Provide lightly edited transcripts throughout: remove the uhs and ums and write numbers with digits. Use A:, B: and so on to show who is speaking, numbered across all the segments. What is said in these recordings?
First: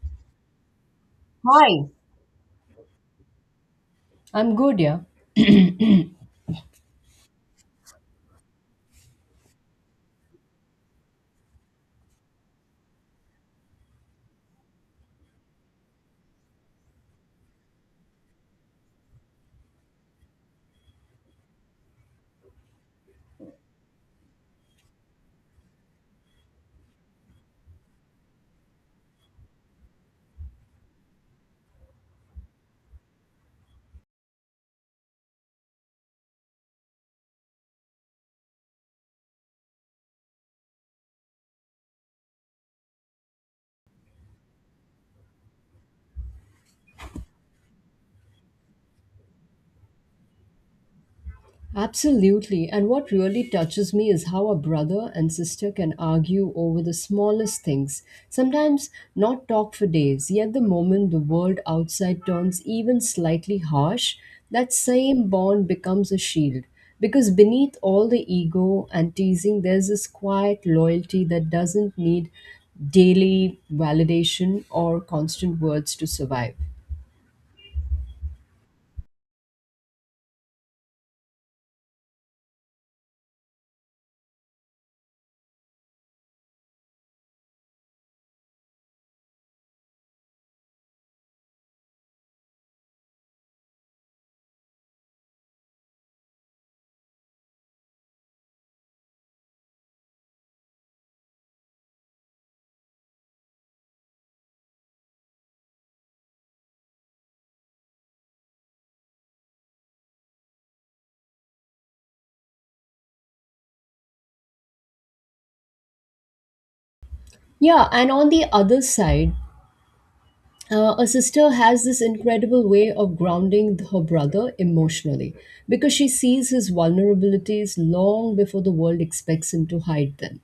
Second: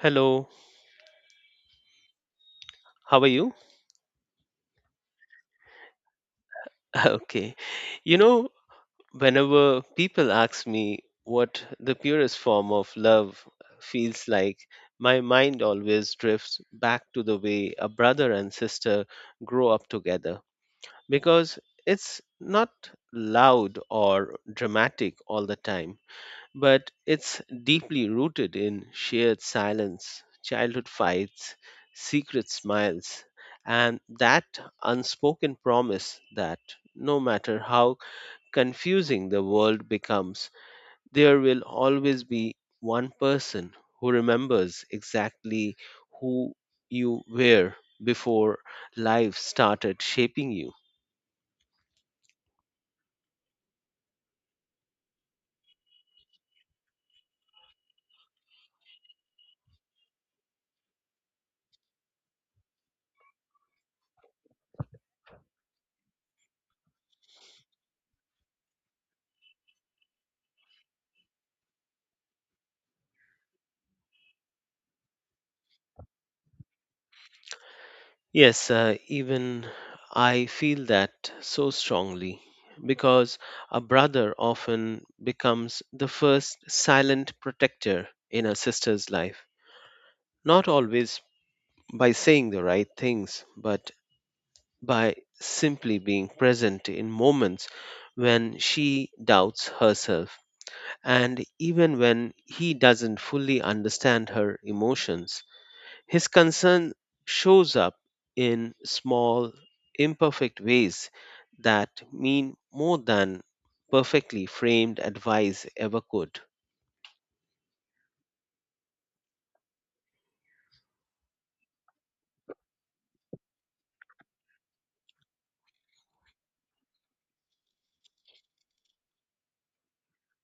A: Hello,
B: Hi,
A: how are you?
B: I'm good, yeah.
A: Okay. You know, whenever people ask me what the purest form of love feels like, my mind always drifts back to the way a brother and sister grow up together because it's not loud or dramatic all the time. But it's deeply rooted in shared silence, childhood fights, secret smiles, and that unspoken promise that no matter how confusing the world becomes, there will always be one person who remembers exactly who you were before life started shaping you.
B: Absolutely. And what really touches me is how a brother and sister can argue over the smallest things, sometimes not talk for days, yet the moment the world outside turns even slightly harsh, that same bond becomes a shield. Because beneath all the ego and teasing, there's this quiet loyalty that doesn't need daily validation or constant words to survive.
A: Yes, even I feel that so strongly because a brother often becomes the first silent protector in a sister's life, not always by saying the right things, but by simply being present in moments when she doubts herself and even when he doesn't fully understand her emotions. His concern shows up in small, imperfect ways that mean more than perfectly framed advice ever could.
B: Yeah, and on the other side, a sister has this incredible way of grounding her brother emotionally because she sees his vulnerabilities long before the world expects him to hide them.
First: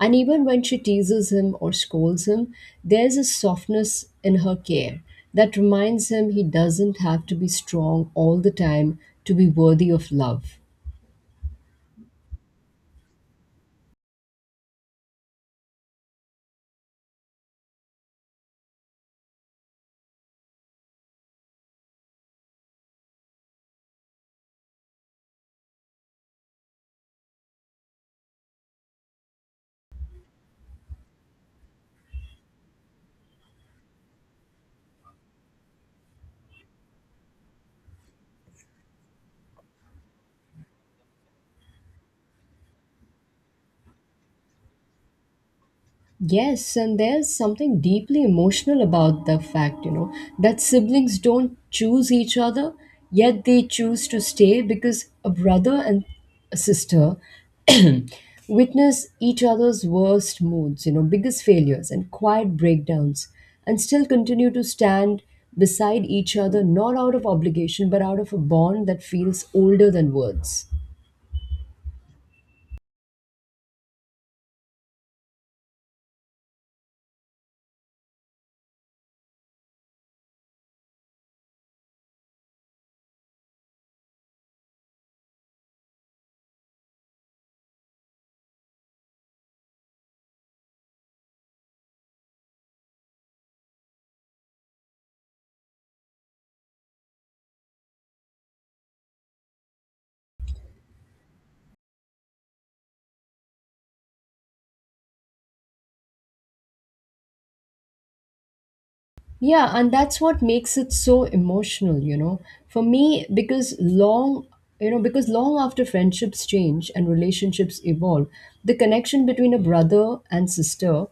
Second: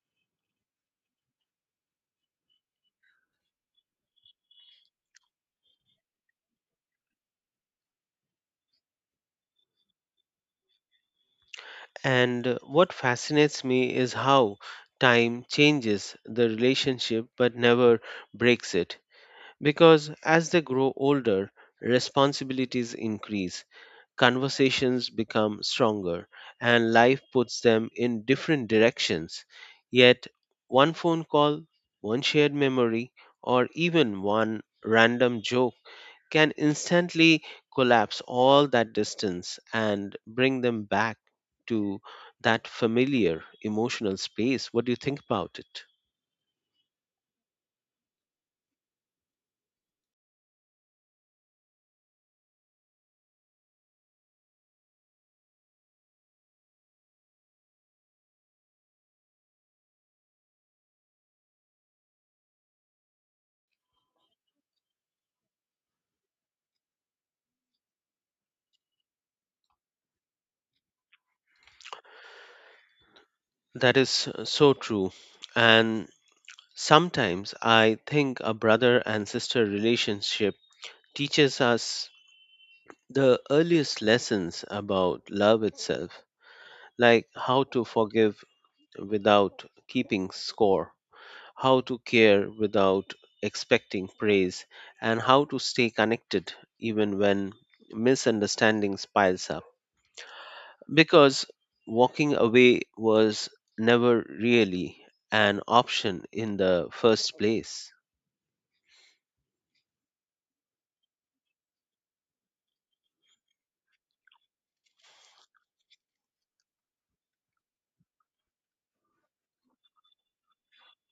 B: And even when she teases him or scolds him, there's a softness in her care that reminds him he doesn't have to be strong all the time to be worthy of love.
A: And what fascinates me is how time changes the relationship but never breaks it. Because as they grow older, responsibilities increase, conversations become stronger, and life puts them in different directions. Yet, one phone call, one shared memory, or even one random joke can instantly collapse all that distance and bring them back to that familiar emotional space. What do you think about it?
B: Yes, and there's something deeply emotional about the fact, you know, that siblings don't choose each other, yet they choose to stay because a brother and a sister witness each other's worst moods, you know, biggest failures and quiet breakdowns, and still continue to stand beside each other, not out of obligation, but out of a bond that feels older than words.
A: That is so true. And sometimes I think a brother and sister relationship teaches us the earliest lessons about love itself, like how to forgive without keeping score, how to care without expecting praise, and how to stay connected even when misunderstandings piles up. Because walking away was never really an option in the first place.
B: Yeah, and that's what makes it so emotional, you know. For me, because long after friendships change and relationships evolve, the connection between a brother and sister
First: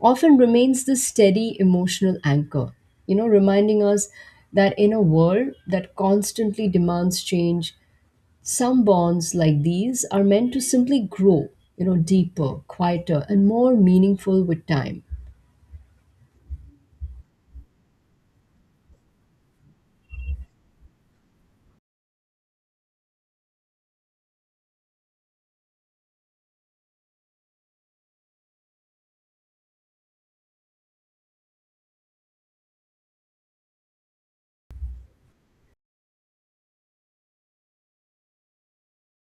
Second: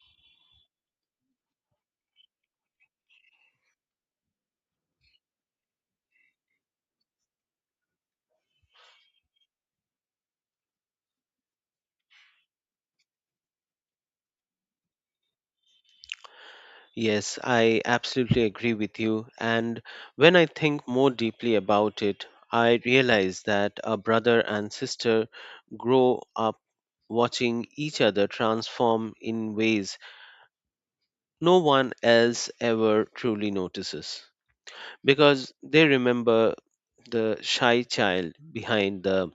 B: often remains this steady emotional anchor, you know, reminding us that in a world that constantly demands change, some bonds like these are meant to simply grow, you know, deeper, quieter, and more meaningful with time.
A: Yes, I absolutely agree with you. And when I think more deeply about it, I realize that a brother and sister grow up watching each other transform in ways no one else ever truly notices because they remember the shy child behind the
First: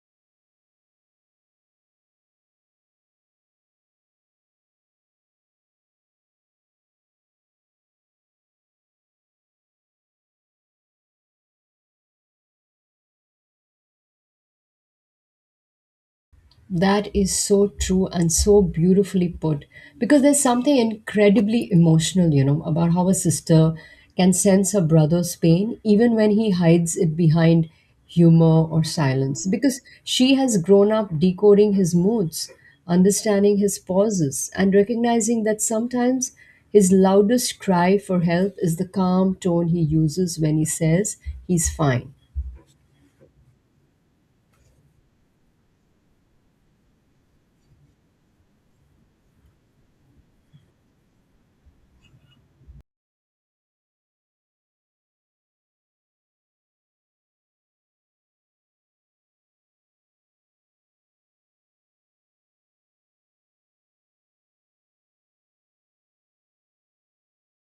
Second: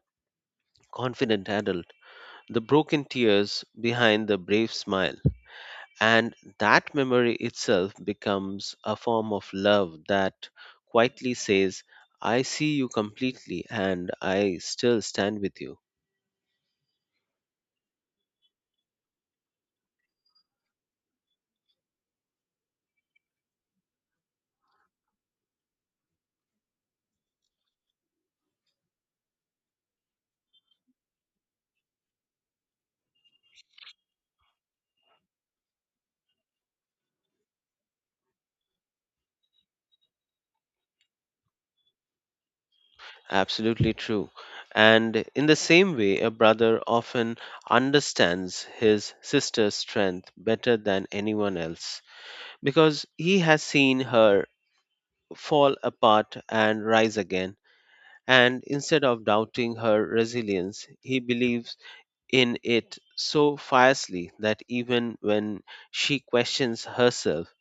A: confident adult, the broken tears behind the brave smile. And that memory itself becomes a form of love that quietly says, I see you completely and I still stand with you.
B: That is so true and so beautifully put because there's something incredibly emotional, you know, about how a sister can sense her brother's pain even when he hides it behind humor or silence because she has grown up decoding his moods, understanding his pauses, and recognizing that sometimes his loudest cry for help is the calm tone he uses when he says he's fine.
A: Absolutely true. And in the same way, a brother often understands his sister's strength better than anyone else because he has seen her fall apart and rise again. And instead of doubting her resilience, he believes in it so fiercely that even when she questions herself,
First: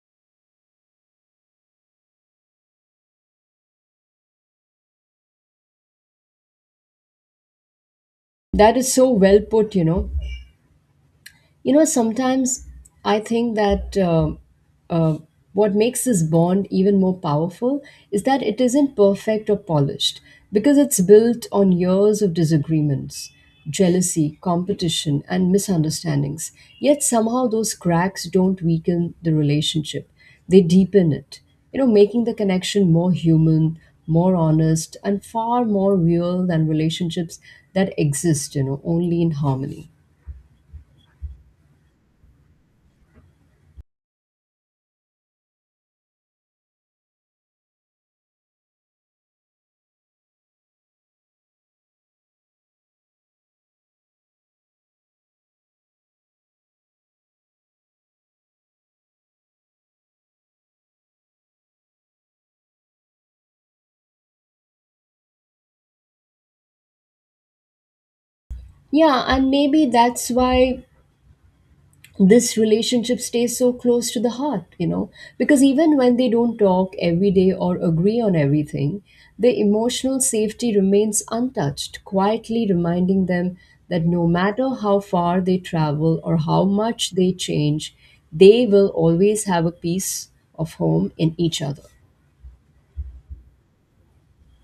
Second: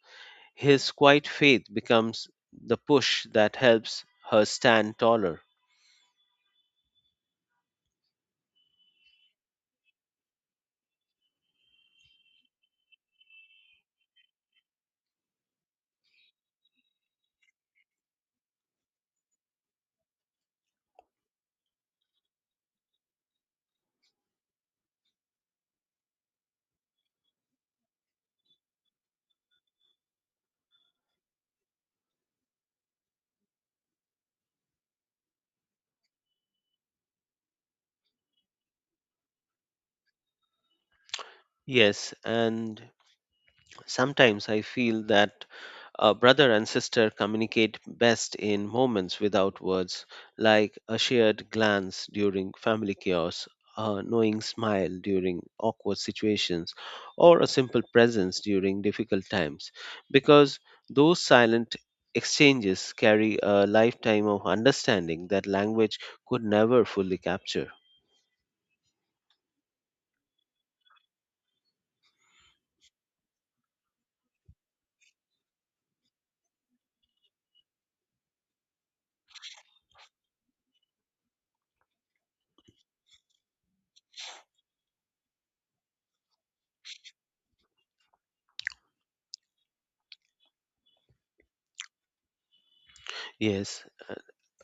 A: his quiet faith becomes the push that helps her stand taller.
B: That is so well put, you know. You know, sometimes I think that uh, what makes this bond even more powerful is that it isn't perfect or polished because it's built on years of disagreements, jealousy, competition, and misunderstandings. Yet somehow those cracks don't weaken the relationship, they deepen it, you know, making the connection more human, more honest, and far more real than relationships that exist, you know, only in harmony.
A: Yes, and sometimes I feel that a brother and sister communicate best in moments without words, like a shared glance during family chaos, a knowing smile during awkward situations, or a simple presence during difficult times, because those silent exchanges carry a lifetime of understanding that language could never fully capture.
B: Yeah, and maybe that's why this relationship stays so close to the heart, you know, because even when they don't talk every day or agree on everything, their emotional safety remains untouched, quietly reminding them that no matter how far they travel or how much they change, they will always have a piece of home in each other.
A: Yes,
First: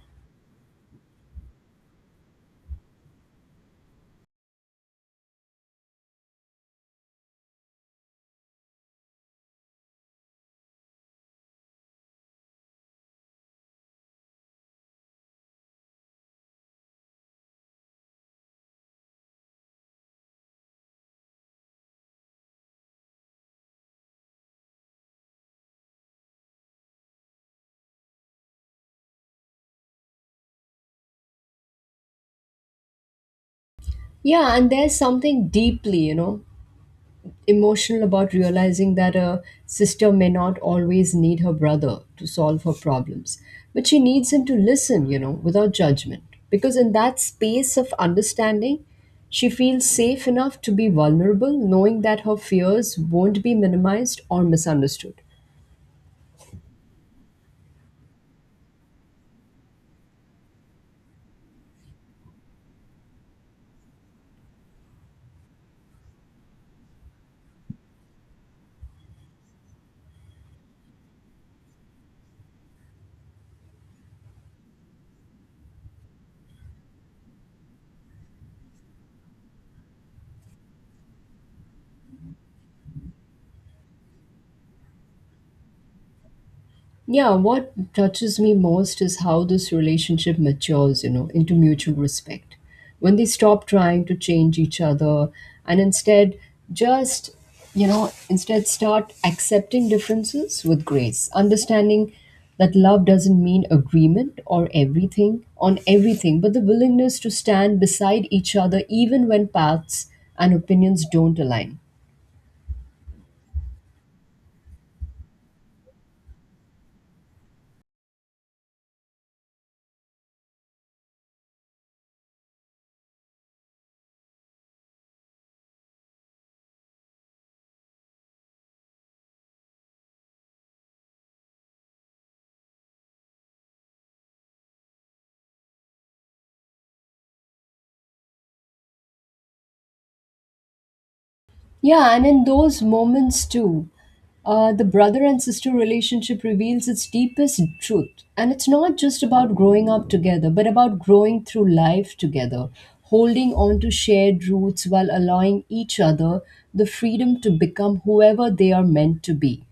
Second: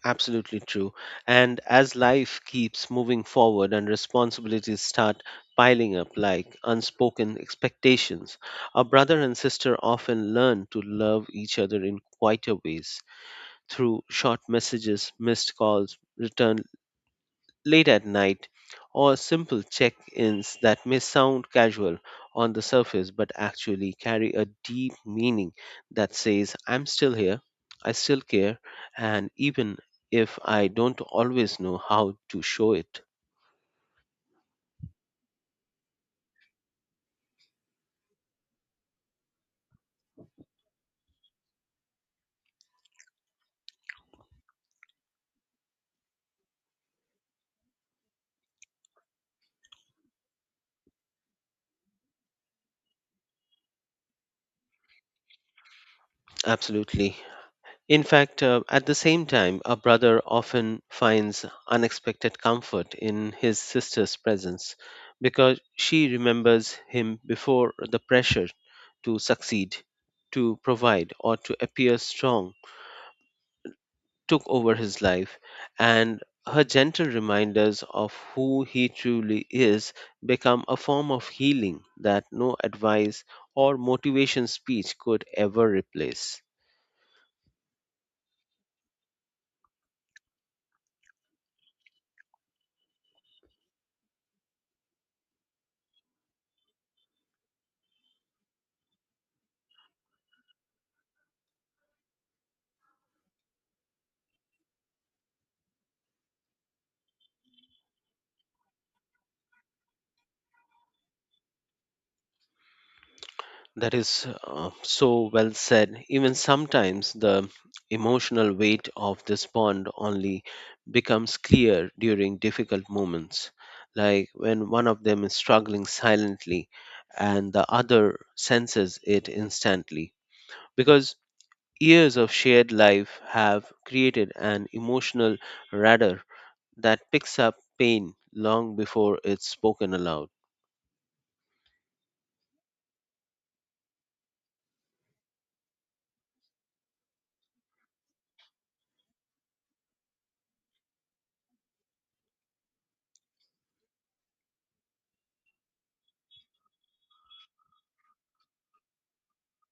A: absolutely true. And as life keeps moving forward and responsibilities start piling up like unspoken expectations, a brother and sister often learn to love each other in quieter ways through short messages, missed calls, return late at night, or simple check ins that may sound casual on the surface but actually carry a deep meaning that says, I'm still here, I still care, and even if I don't always know how to show it.
B: Yeah, and there's something deeply, you know, emotional about realizing that a sister may not always need her brother to solve her problems, but she needs him to listen, you know, without judgment. Because in that space of understanding, she feels safe enough to be vulnerable, knowing that her fears won't be minimized or misunderstood.
A: Absolutely. In fact, at the same time, a brother often finds unexpected comfort in his sister's presence because she remembers him before the pressure to succeed, to provide, or to appear strong took over his life, and her gentle reminders of who he truly is become a form of healing that no advice or motivation speech could ever replace.
B: Yeah, what touches me most is how this relationship matures, you know, into mutual respect. When they stop trying to change each other and instead just, instead start accepting differences with grace, understanding that love doesn't mean agreement or everything on everything, but the willingness to stand beside each other even when paths and opinions don't align.
A: That is so well said. Even sometimes the emotional weight of this bond only becomes clear during difficult moments, like when one of them is struggling silently and the other senses it instantly. Because years of shared life have created an emotional radar that picks up pain long before it's spoken aloud.
B: Yeah, and in those moments too, the brother and sister relationship reveals its deepest truth. And it's not just about growing up together, but about growing through life together, holding on to shared roots while allowing each other the freedom to become whoever they are meant to be.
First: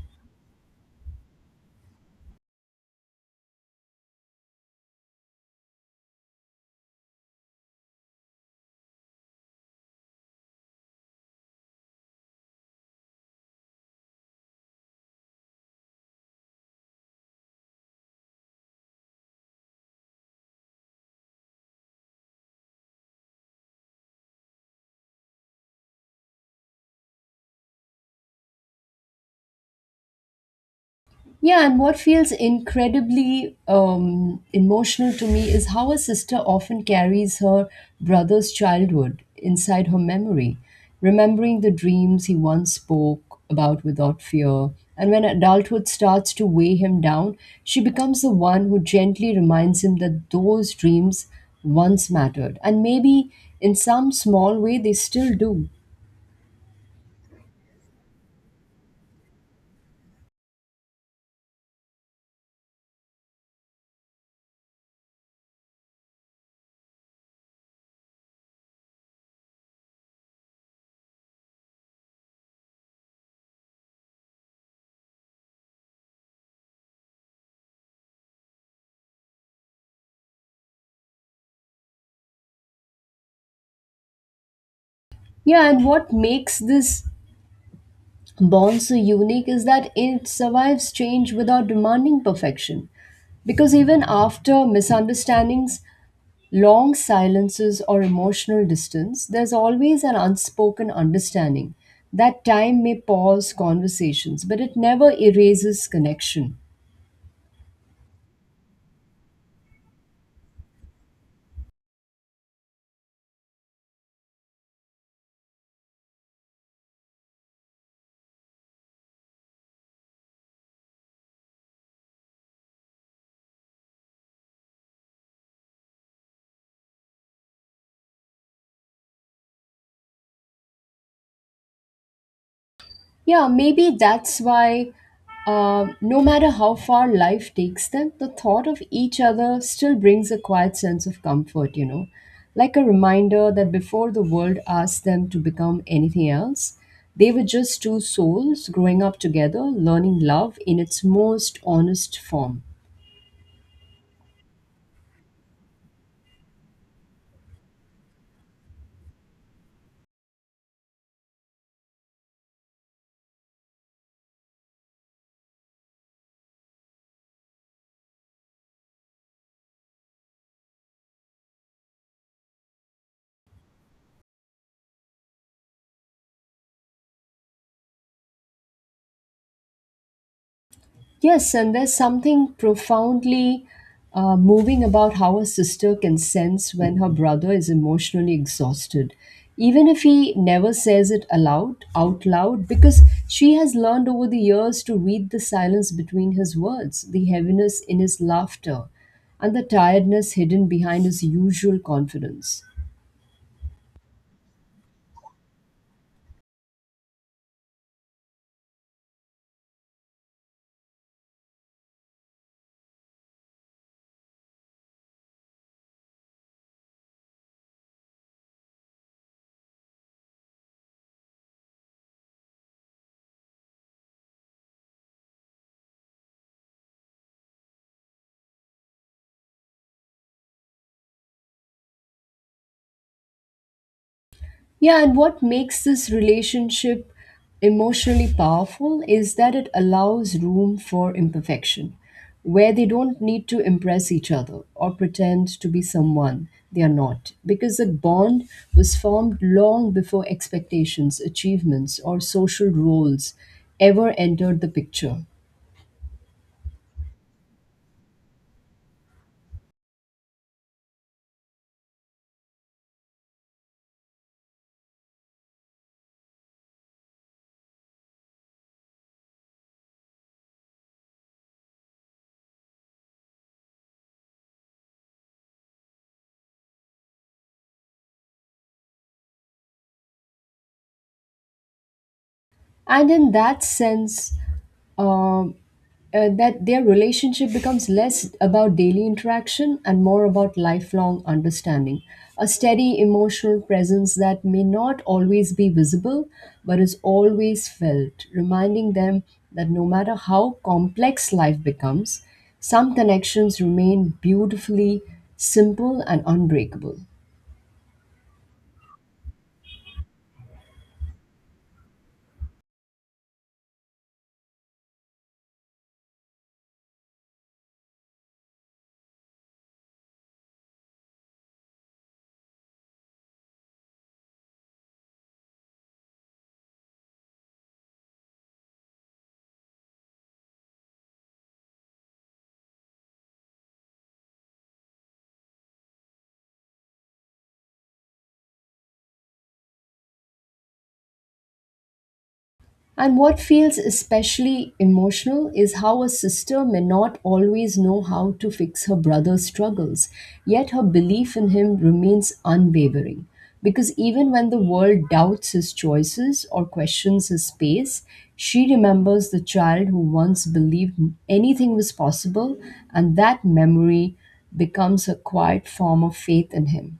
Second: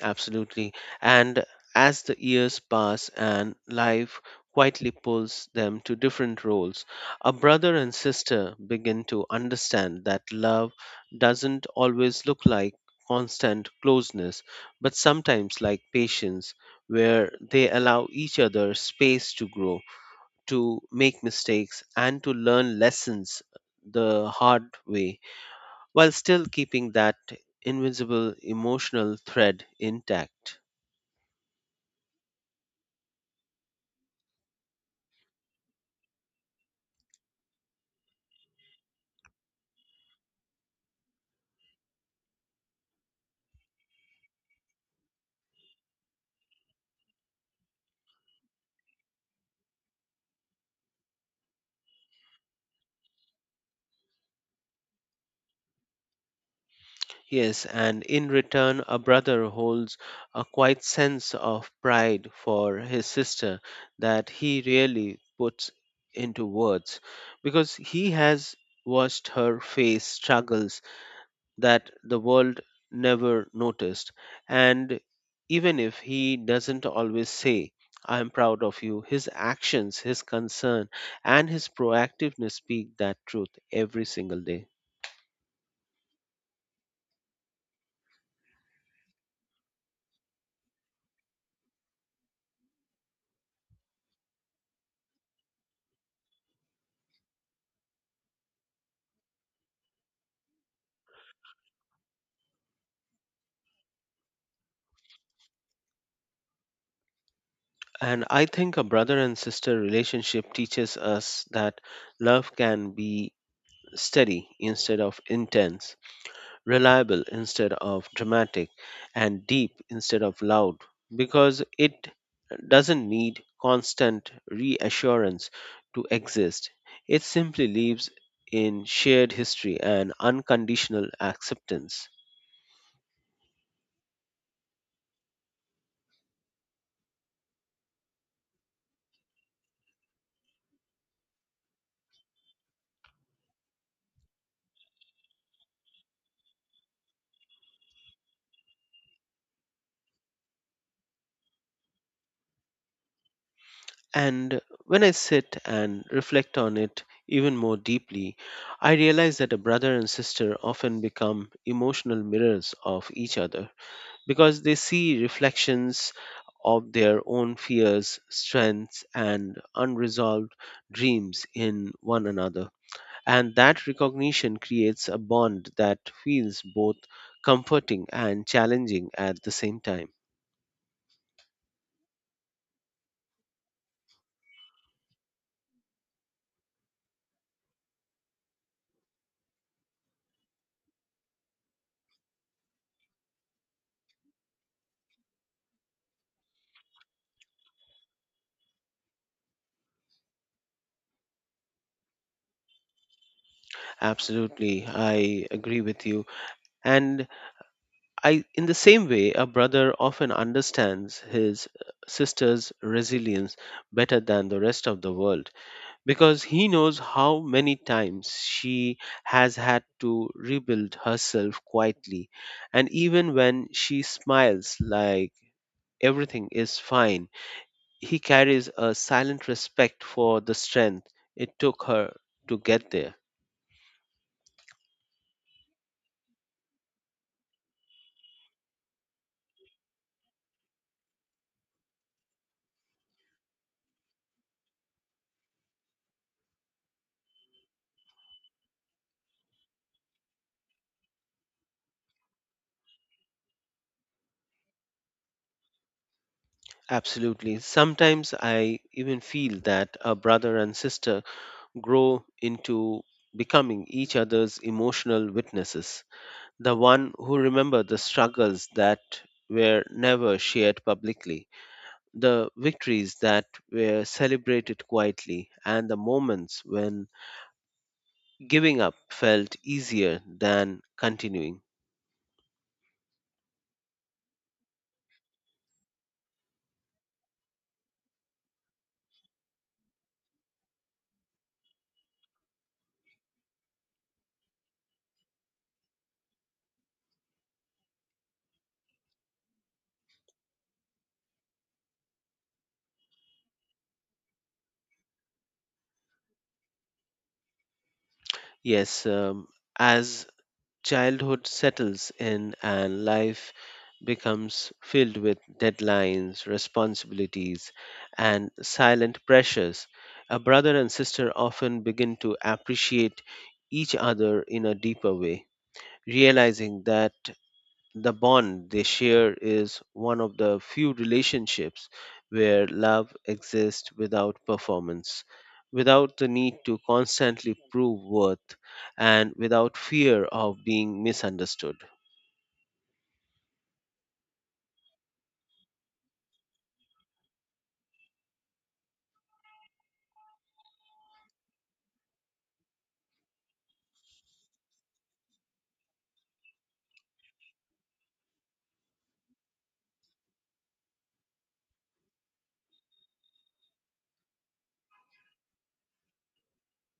A: Absolutely. And as the years pass and life quietly pulls them to different roles, a brother and sister begin to understand that love doesn't always look like constant closeness, but sometimes like patience, where they allow each other space to grow, to make mistakes, and to learn lessons the hard way, while still keeping that invisible emotional thread intact.
B: Yeah, and what feels incredibly emotional to me is how a sister often carries her brother's childhood inside her memory, remembering the dreams he once spoke about without fear. And when adulthood starts to weigh him down, she becomes the one who gently reminds him that those dreams once mattered. And maybe in some small way, they still do.
A: Yes, and in return, a brother holds a quiet sense of pride for his sister that he really puts into words because he has watched her face struggles that the world never noticed. And even if he doesn't always say, I am proud of you, his actions, his concern, and his proactiveness speak that truth every single day.
B: Yeah, and what makes this Born so unique is that it survives change without demanding perfection. Because even after misunderstandings, long silences, or emotional distance, there's always an unspoken understanding. That time may pause conversations, but it never erases connection.
A: And I think a brother and sister relationship teaches us that love can be steady instead of intense, reliable instead of dramatic, and deep instead of loud, because it doesn't need constant reassurance to exist. It simply lives in shared history and unconditional acceptance.
B: Yeah, maybe that's why, no matter how far life takes them, the thought of each other still brings a quiet sense of comfort, you know, like a reminder that before the world asked them to become anything else, they were just two souls growing up together, learning love in its most honest form.
A: And when I sit and reflect on it even more deeply, I realize that a brother and sister often become emotional mirrors of each other because they see reflections of their own fears, strengths, and unresolved dreams in one another. And that recognition creates a bond that feels both comforting and challenging at the same time.
B: Yes, and there's something profoundly moving about how a sister can sense when her brother is emotionally exhausted, even if he never says it aloud, out loud, because she has learned over the years to read the silence between his words, the heaviness in his laughter, and the tiredness hidden behind his usual confidence.
A: Absolutely, I agree with you. And I, in the same way, a brother often understands his sister's resilience better than the rest of the world because he knows how many times she has had to rebuild herself quietly. And even when she smiles like everything is fine, he carries a silent respect for the strength it took her to get there.
B: Yeah, and what makes this relationship emotionally powerful is that it allows room for imperfection, where they don't need to impress each other or pretend to be someone they are not, because the bond was formed long before expectations, achievements, or social roles ever entered the picture.
A: Absolutely. Sometimes I even feel that a brother and sister grow into becoming each other's emotional witnesses, the one who remember the struggles that were never shared publicly, the victories that were celebrated quietly, and the moments when giving up felt easier than continuing.
B: And in that sense um, that their relationship becomes less about daily interaction and more about lifelong understanding, a steady emotional presence that may not always be visible but is always felt, reminding them that no matter how complex life becomes, some connections remain beautifully simple and unbreakable.
A: Yes, as childhood settles in and life becomes filled with deadlines, responsibilities, and silent pressures. A brother and sister often begin to appreciate each other in a deeper way, realizing that the bond they share is one of the few relationships where love exists without performance, without the need to constantly prove worth, and without fear of being misunderstood.
B: And what feels especially emotional is how a sister may not always know how to fix her brother's struggles, yet her belief in him remains unwavering. Because even when the world doubts his choices or questions his pace, she remembers the child who once believed anything was possible, and that memory becomes a quiet form of faith in him.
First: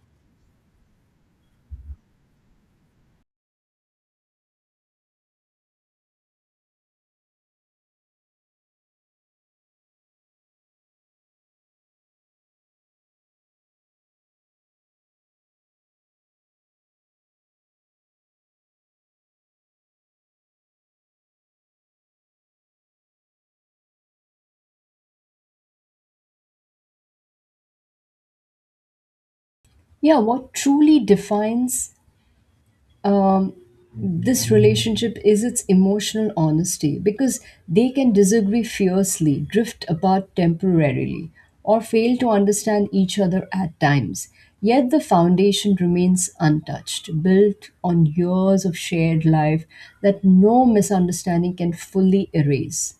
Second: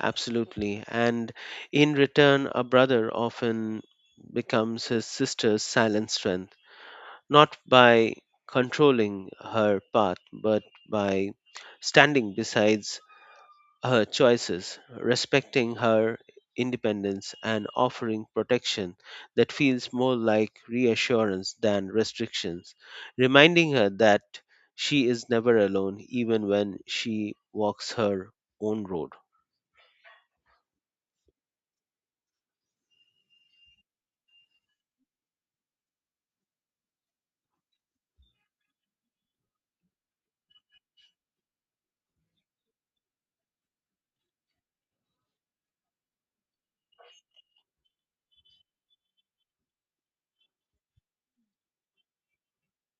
A: Absolutely. And in return, a brother often becomes his sister's silent strength, not by controlling her path, but by standing beside her choices, respecting her independence, and offering protection that feels more like reassurance than restrictions, reminding her that she is never alone even when she walks her own road.
B: Yeah, what truly defines um, this relationship is its emotional honesty because they can disagree fiercely, drift apart temporarily, or fail to understand each other at times. Yet the foundation remains untouched, built on years of shared life that no misunderstanding can fully erase.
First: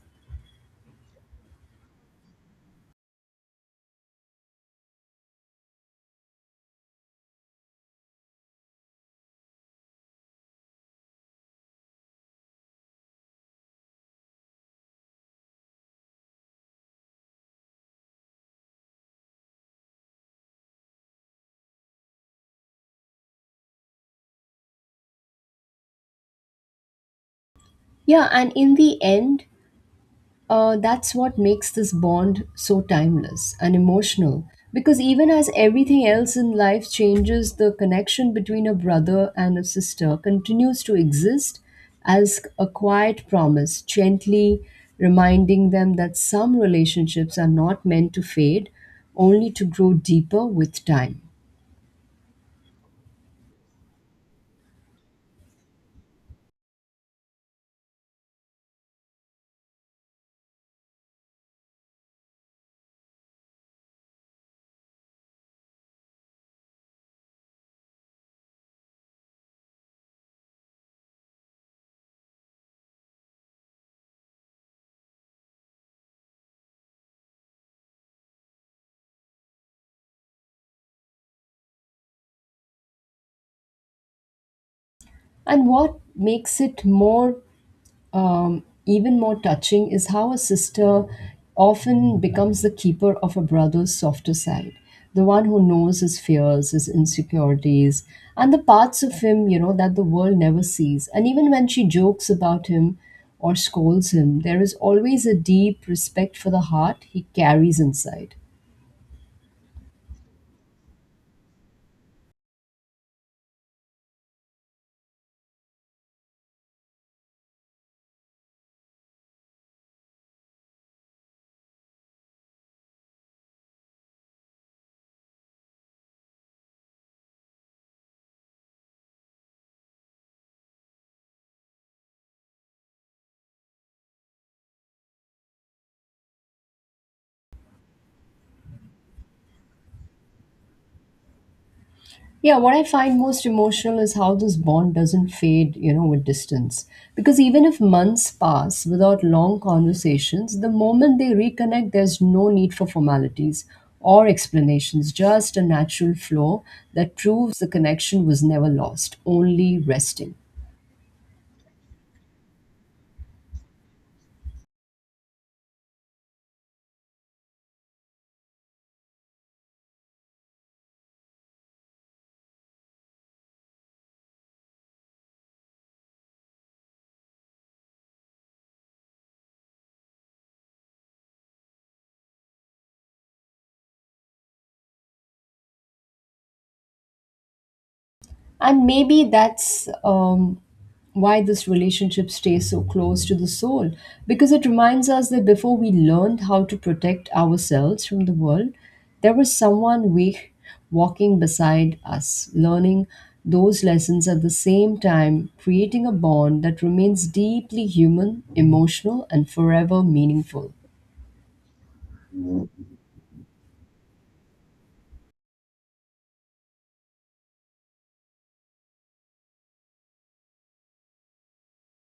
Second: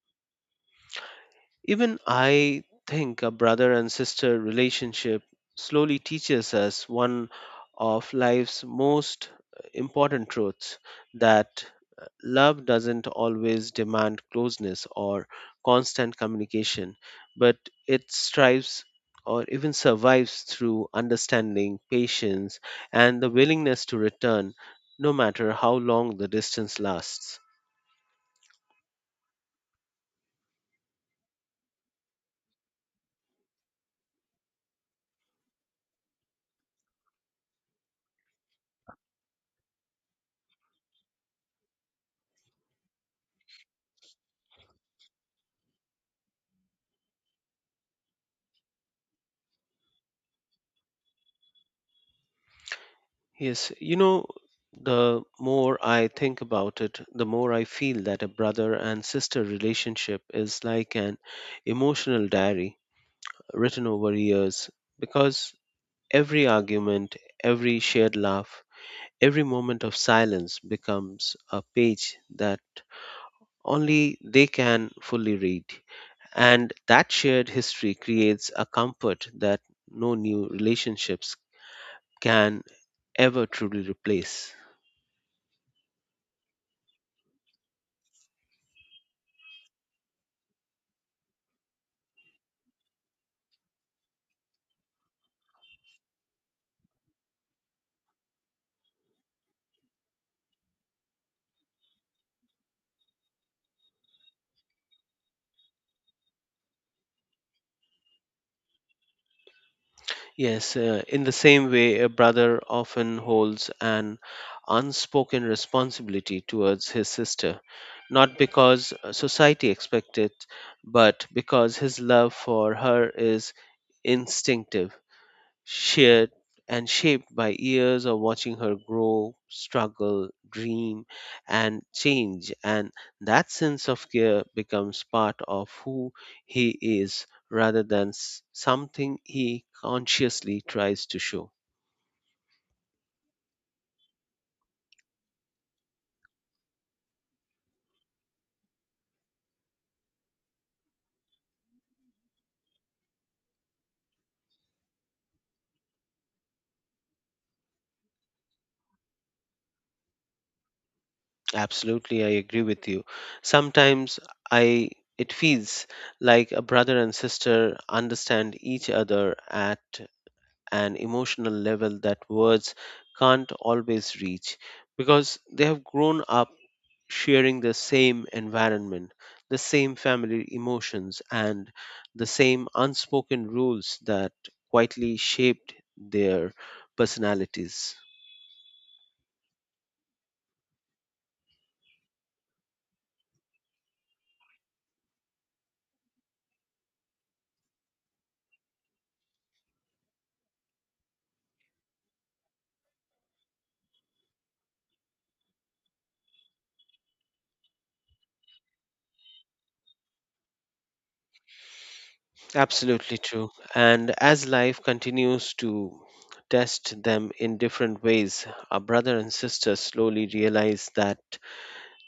A: Even I think a brother and sister relationship slowly teaches us one of life's most important truths that love doesn't always demand closeness or constant communication, but it strives or even survives through understanding, patience, and the willingness to return no matter how long the distance lasts.
B: Yeah, and in the end, that's what makes this bond so timeless and emotional. Because even as everything else in life changes, the connection between a brother and a sister continues to exist as a quiet promise, gently reminding them that some relationships are not meant to fade, only to grow deeper with time.
A: Yes, you know, the more I think about it, the more I feel that a brother and sister relationship is like an emotional diary written over years because every argument, every shared laugh, every moment of silence becomes a page that only they can fully read. And that shared history creates a comfort that no new relationships can ever truly replace.
B: And what makes it more even more touching is how a sister often becomes the keeper of a brother's softer side, the one who knows his fears, his insecurities, and the parts of him, you know, that the world never sees. And even when she jokes about him or scolds him, there is always a deep respect for the heart he carries inside.
A: Yes, in the same way, a brother often holds an unspoken responsibility towards his sister, not because society expects it, but because his love for her is instinctive, shared, and shaped by years of watching her grow, struggle, dream, and change. And that sense of care becomes part of who he is rather than something he consciously tries to show.
B: Yeah, what I find most emotional is how this bond doesn't fade, you know, with distance. Because even if months pass without long conversations, the moment they reconnect, there's no need for formalities or explanations, just a natural flow that proves the connection was never lost, only resting.
A: Absolutely, I agree with you. Sometimes I it feels like a brother and sister understand each other at an emotional level that words can't always reach because they have grown up sharing the same environment, the same family emotions, and the same unspoken rules that quietly shaped their personalities.
B: And maybe that's why this relationship stays so close to the soul, because it reminds us that before we learned how to protect ourselves from the world, there was someone we walking beside us, learning those lessons at the same time, creating a bond that remains deeply human, emotional, and forever meaningful.
A: Absolutely true. And as life continues to test them in different ways, our brother and sister slowly realize that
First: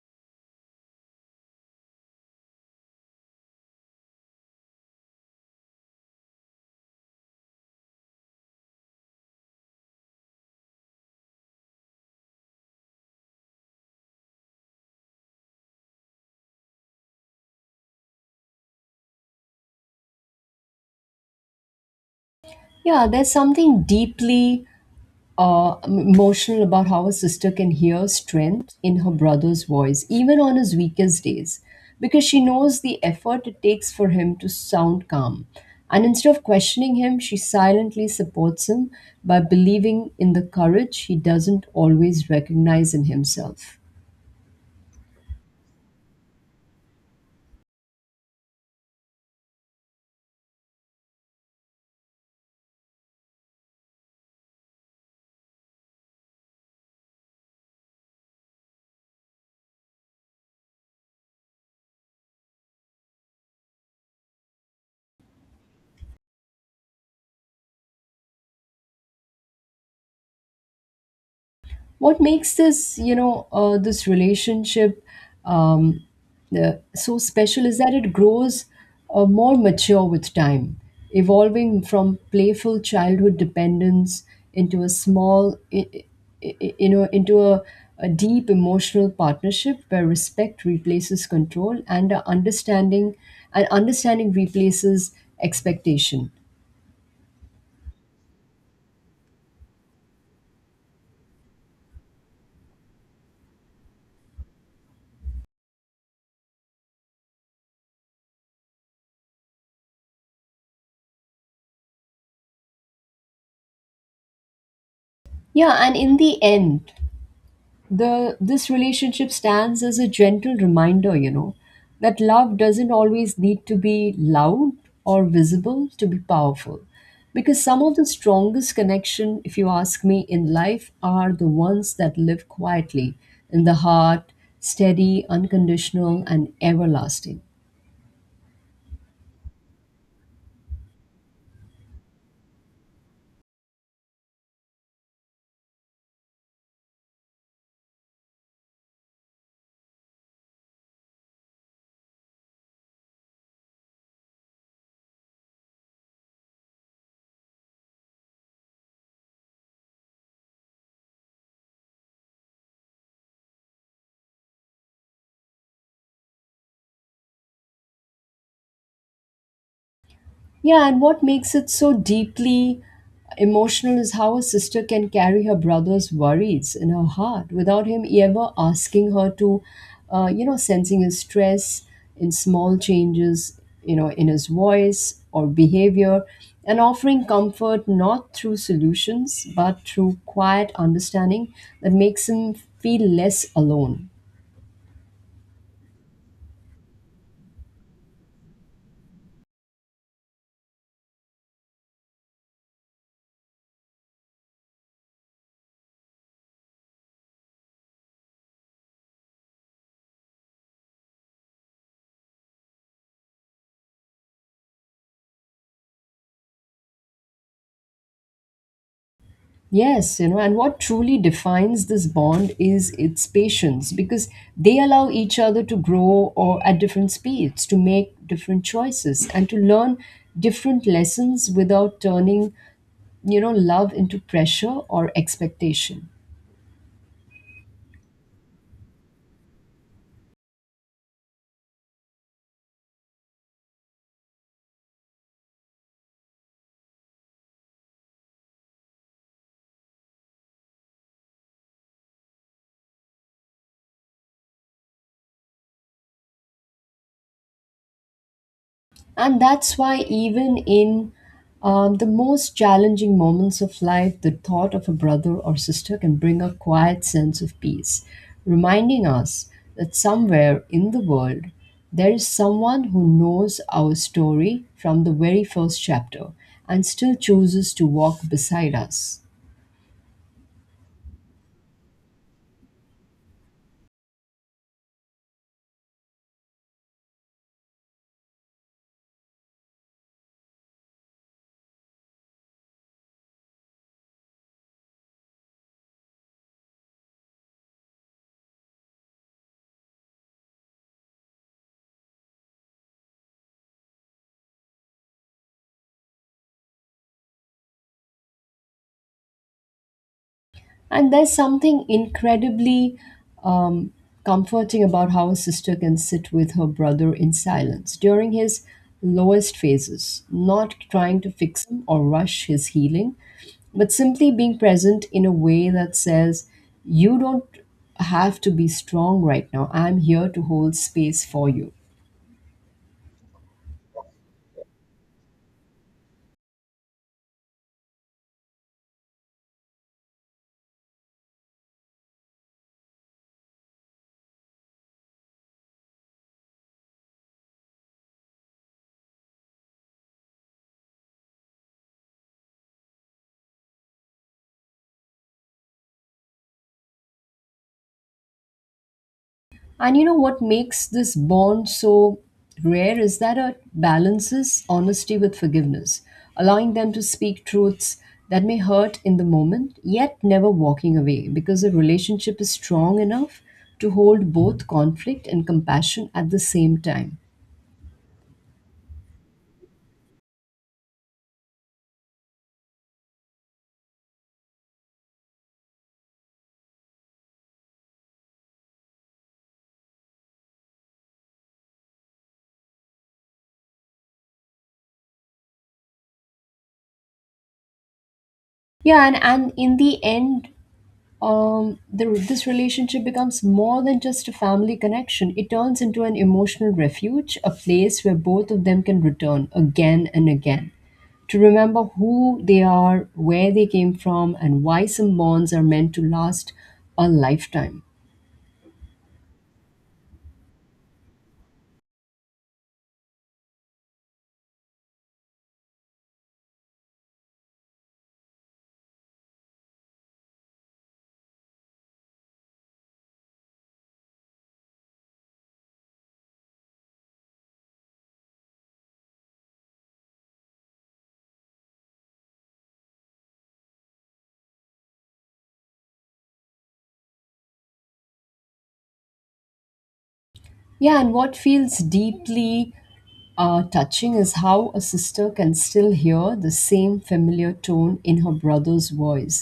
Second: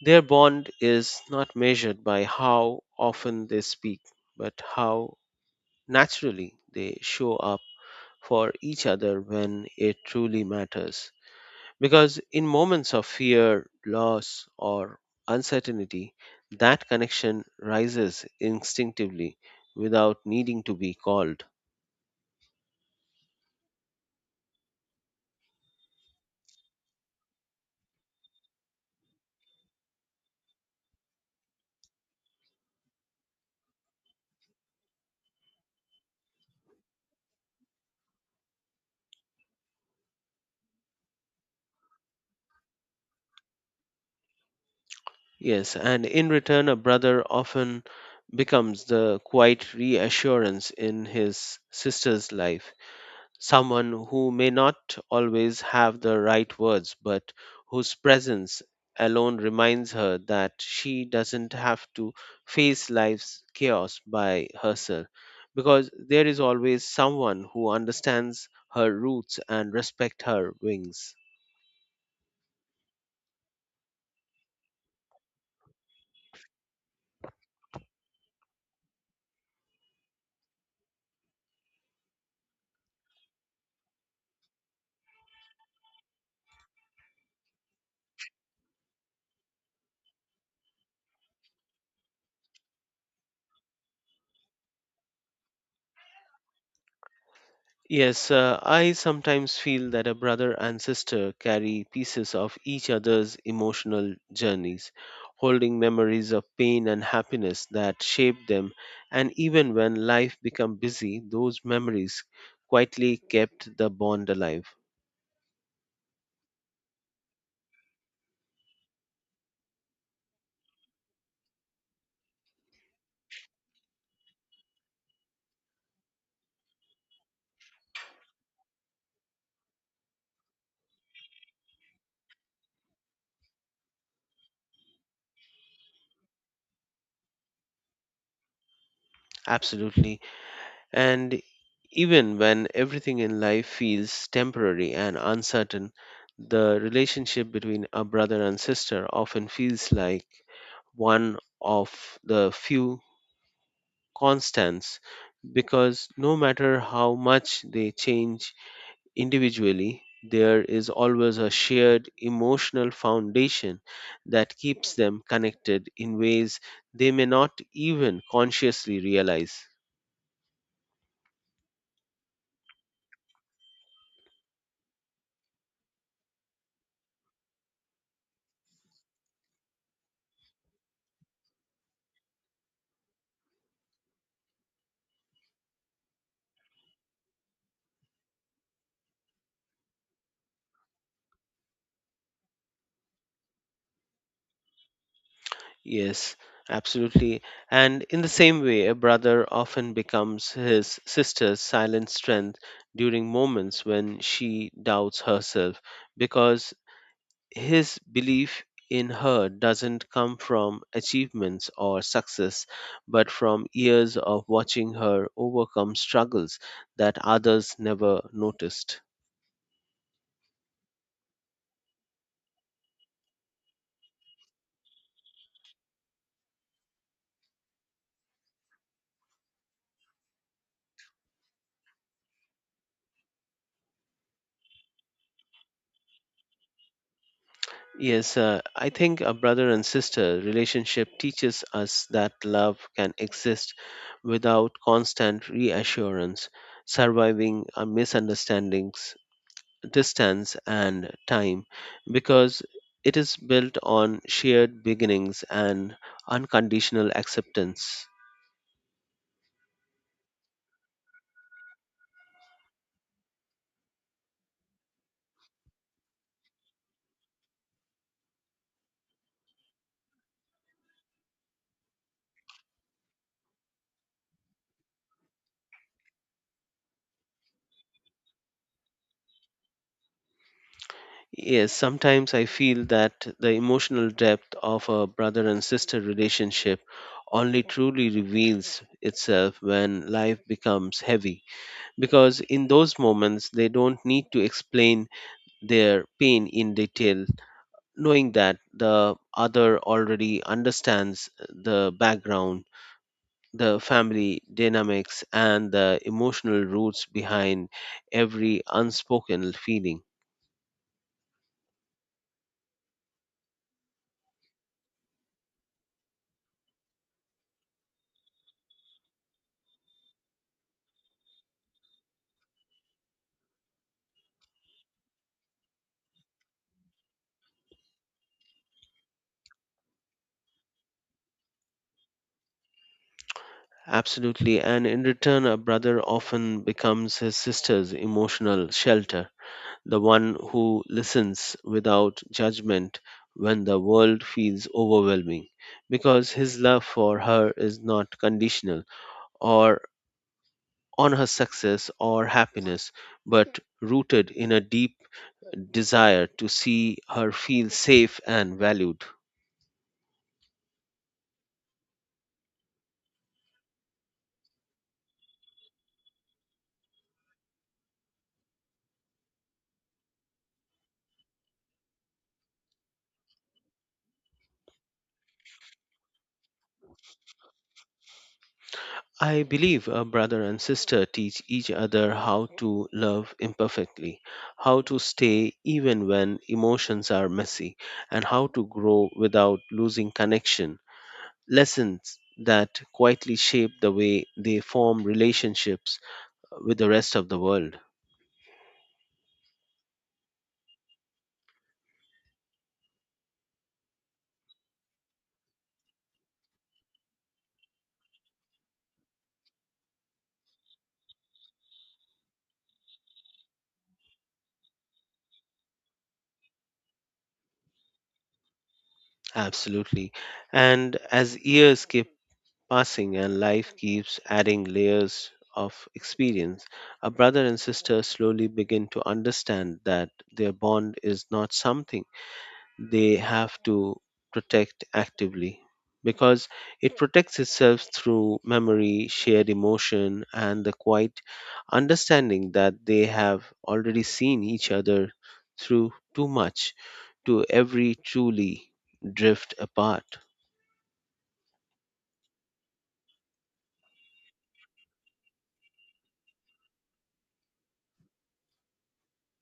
A: their bond is not measured by how often they speak, but how naturally they show up for each other when it truly matters. Because in moments of fear, loss, or uncertainty, that connection rises instinctively without needing to be called.
B: Yeah, there's something deeply emotional about how a sister can hear strength in her brother's voice, even on his weakest days, because she knows the effort it takes for him to sound calm. And instead of questioning him, she silently supports him by believing in the courage he doesn't always recognize in himself.
A: Yes, and in return, a brother often becomes the quiet reassurance in his sister's life, someone who may not always have the right words, but whose presence alone reminds her that she doesn't have to face life's chaos by herself, because there is always someone who understands her roots and respect her wings.
B: What makes this, you know, this relationship um, so special is that it grows more mature with time, evolving from playful childhood dependence into a small i- i- you know into a, a deep emotional partnership where respect replaces control, and understanding replaces expectation.
A: Yes, I sometimes feel that a brother and sister carry pieces of each other's emotional journeys, holding memories of pain and happiness that shaped them. And even when life became busy, those memories quietly kept the bond alive.
B: Yeah, and in the end, the this relationship stands as a gentle reminder, you know, that love doesn't always need to be loud or visible to be powerful, because some of the strongest connection, if you ask me, in life are the ones that live quietly in the heart, steady, unconditional, and everlasting.
A: Absolutely. And even when everything in life feels temporary and uncertain, the relationship between a brother and sister often feels like one of the few constants because no matter how much they change individually, there is always a shared emotional foundation that keeps them connected in ways they may not even consciously realize.
B: Yeah, and what makes it so deeply emotional is how a sister can carry her brother's worries in her heart without him ever asking her to, you know, sensing his stress in small changes, you know, in his voice or behavior, and offering comfort not through solutions but through quiet understanding that makes him feel less alone.
A: Yes, absolutely. And in the same way, a brother often becomes his sister's silent strength during moments when she doubts herself because his belief in her doesn't come from achievements or success, but from years of watching her overcome struggles that others never noticed.
B: Yes, you know, and what truly defines this bond is its patience because they allow each other to grow or at different speeds, to make different choices and to learn different lessons without turning, you know, love into pressure or expectation.
A: Yes, I think a brother and sister relationship teaches us that love can exist without constant reassurance, surviving misunderstandings, distance, and time, because it is built on shared beginnings and unconditional acceptance.
B: And that's why, even in the most challenging moments of life, the thought of a brother or sister can bring a quiet sense of peace, reminding us that somewhere in the world there is someone who knows our story from the very first chapter and still chooses to walk beside us.
A: Yes, sometimes I feel that the emotional depth of a brother and sister relationship only truly reveals itself when life becomes heavy, because in those moments they don't need to explain their pain in detail, knowing that the other already understands the background, the family dynamics, and the emotional roots behind every unspoken feeling.
B: And there's something incredibly um, comforting about how a sister can sit with her brother in silence during his lowest phases, not trying to fix him or rush his healing, but simply being present in a way that says, "You don't have to be strong right now. I'm here to hold space for you."
A: Absolutely, and in return, a brother often becomes his sister's emotional shelter, the one who listens without judgment when the world feels overwhelming, because his love for her is not conditional or on her success or happiness, but rooted in a deep desire to see her feel safe and valued.
B: And you know what makes this bond so rare is that it balances honesty with forgiveness, allowing them to speak truths that may hurt in the moment, yet never walking away, because a relationship is strong enough to hold both conflict and compassion at the same time.
A: I believe a brother and sister teach each other how to love imperfectly, how to stay even when emotions are messy, and how to grow without losing connection. Lessons that quietly shape the way they form relationships with the rest of the world.
B: Yeah, and in the end, this relationship becomes more than just a family connection. It turns into an emotional refuge, a place where both of them can return again and again to remember who they are, where they came from, and why some bonds are meant to last a lifetime.
A: Absolutely. And as years keep passing and life keeps adding layers of experience, a brother and sister slowly begin to understand that their bond is not something they have to protect actively because it protects itself through memory, shared emotion, and the quiet understanding that they have already seen each other through too much to every truly drift apart.
B: Yeah, and what feels deeply touching is how a sister can still hear the same familiar tone in her brother's voice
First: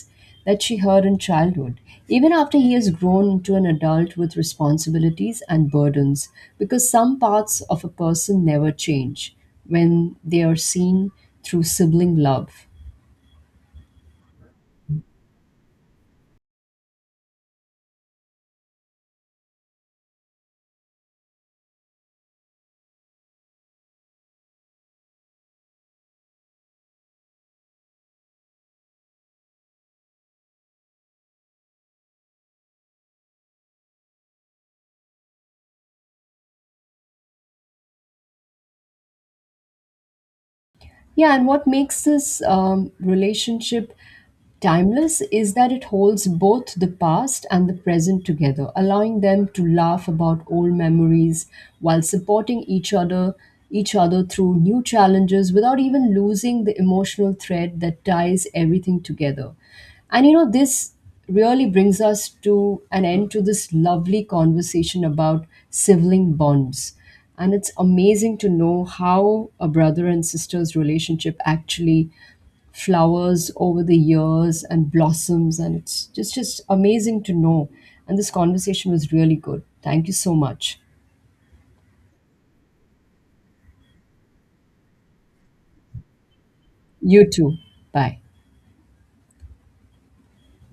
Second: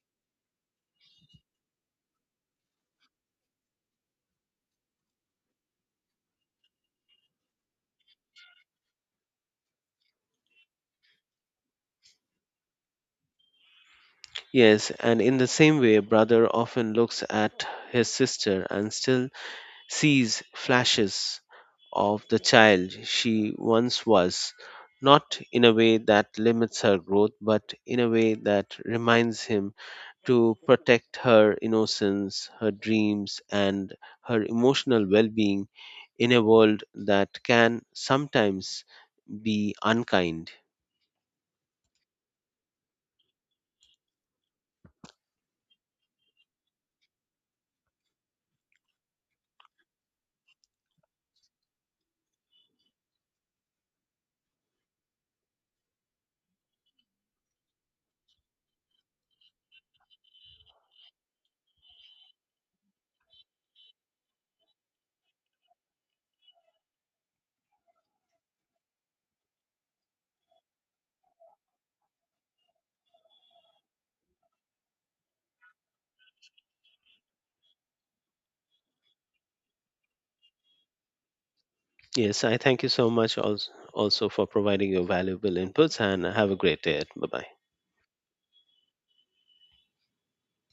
B: that she heard in childhood, even after he has grown into an adult with responsibilities and burdens, because some parts of a person never change when they are seen through sibling love.
A: Yes, and in the same way, brother often looks at his sister and still sees flashes of the child she once was, not in a way that limits her growth, but in a way that reminds him to protect her innocence, her dreams, and her emotional well being in a world that can sometimes be unkind.
B: Yeah, and what makes this relationship timeless is that it holds both the past and the present together, allowing them to laugh about old memories while supporting each other through new challenges without even losing the emotional thread that ties everything together. And you know, this really brings us to an end to this lovely conversation about sibling bonds, and it's amazing to know how a brother and sister's relationship actually flowers over the years and blossoms, and it's just amazing to know. And this conversation was really good. Thank you so much.
A: Yes, I thank you so much also for providing your valuable inputs and have a great day.
B: You
A: Bye bye.
B: too. Bye.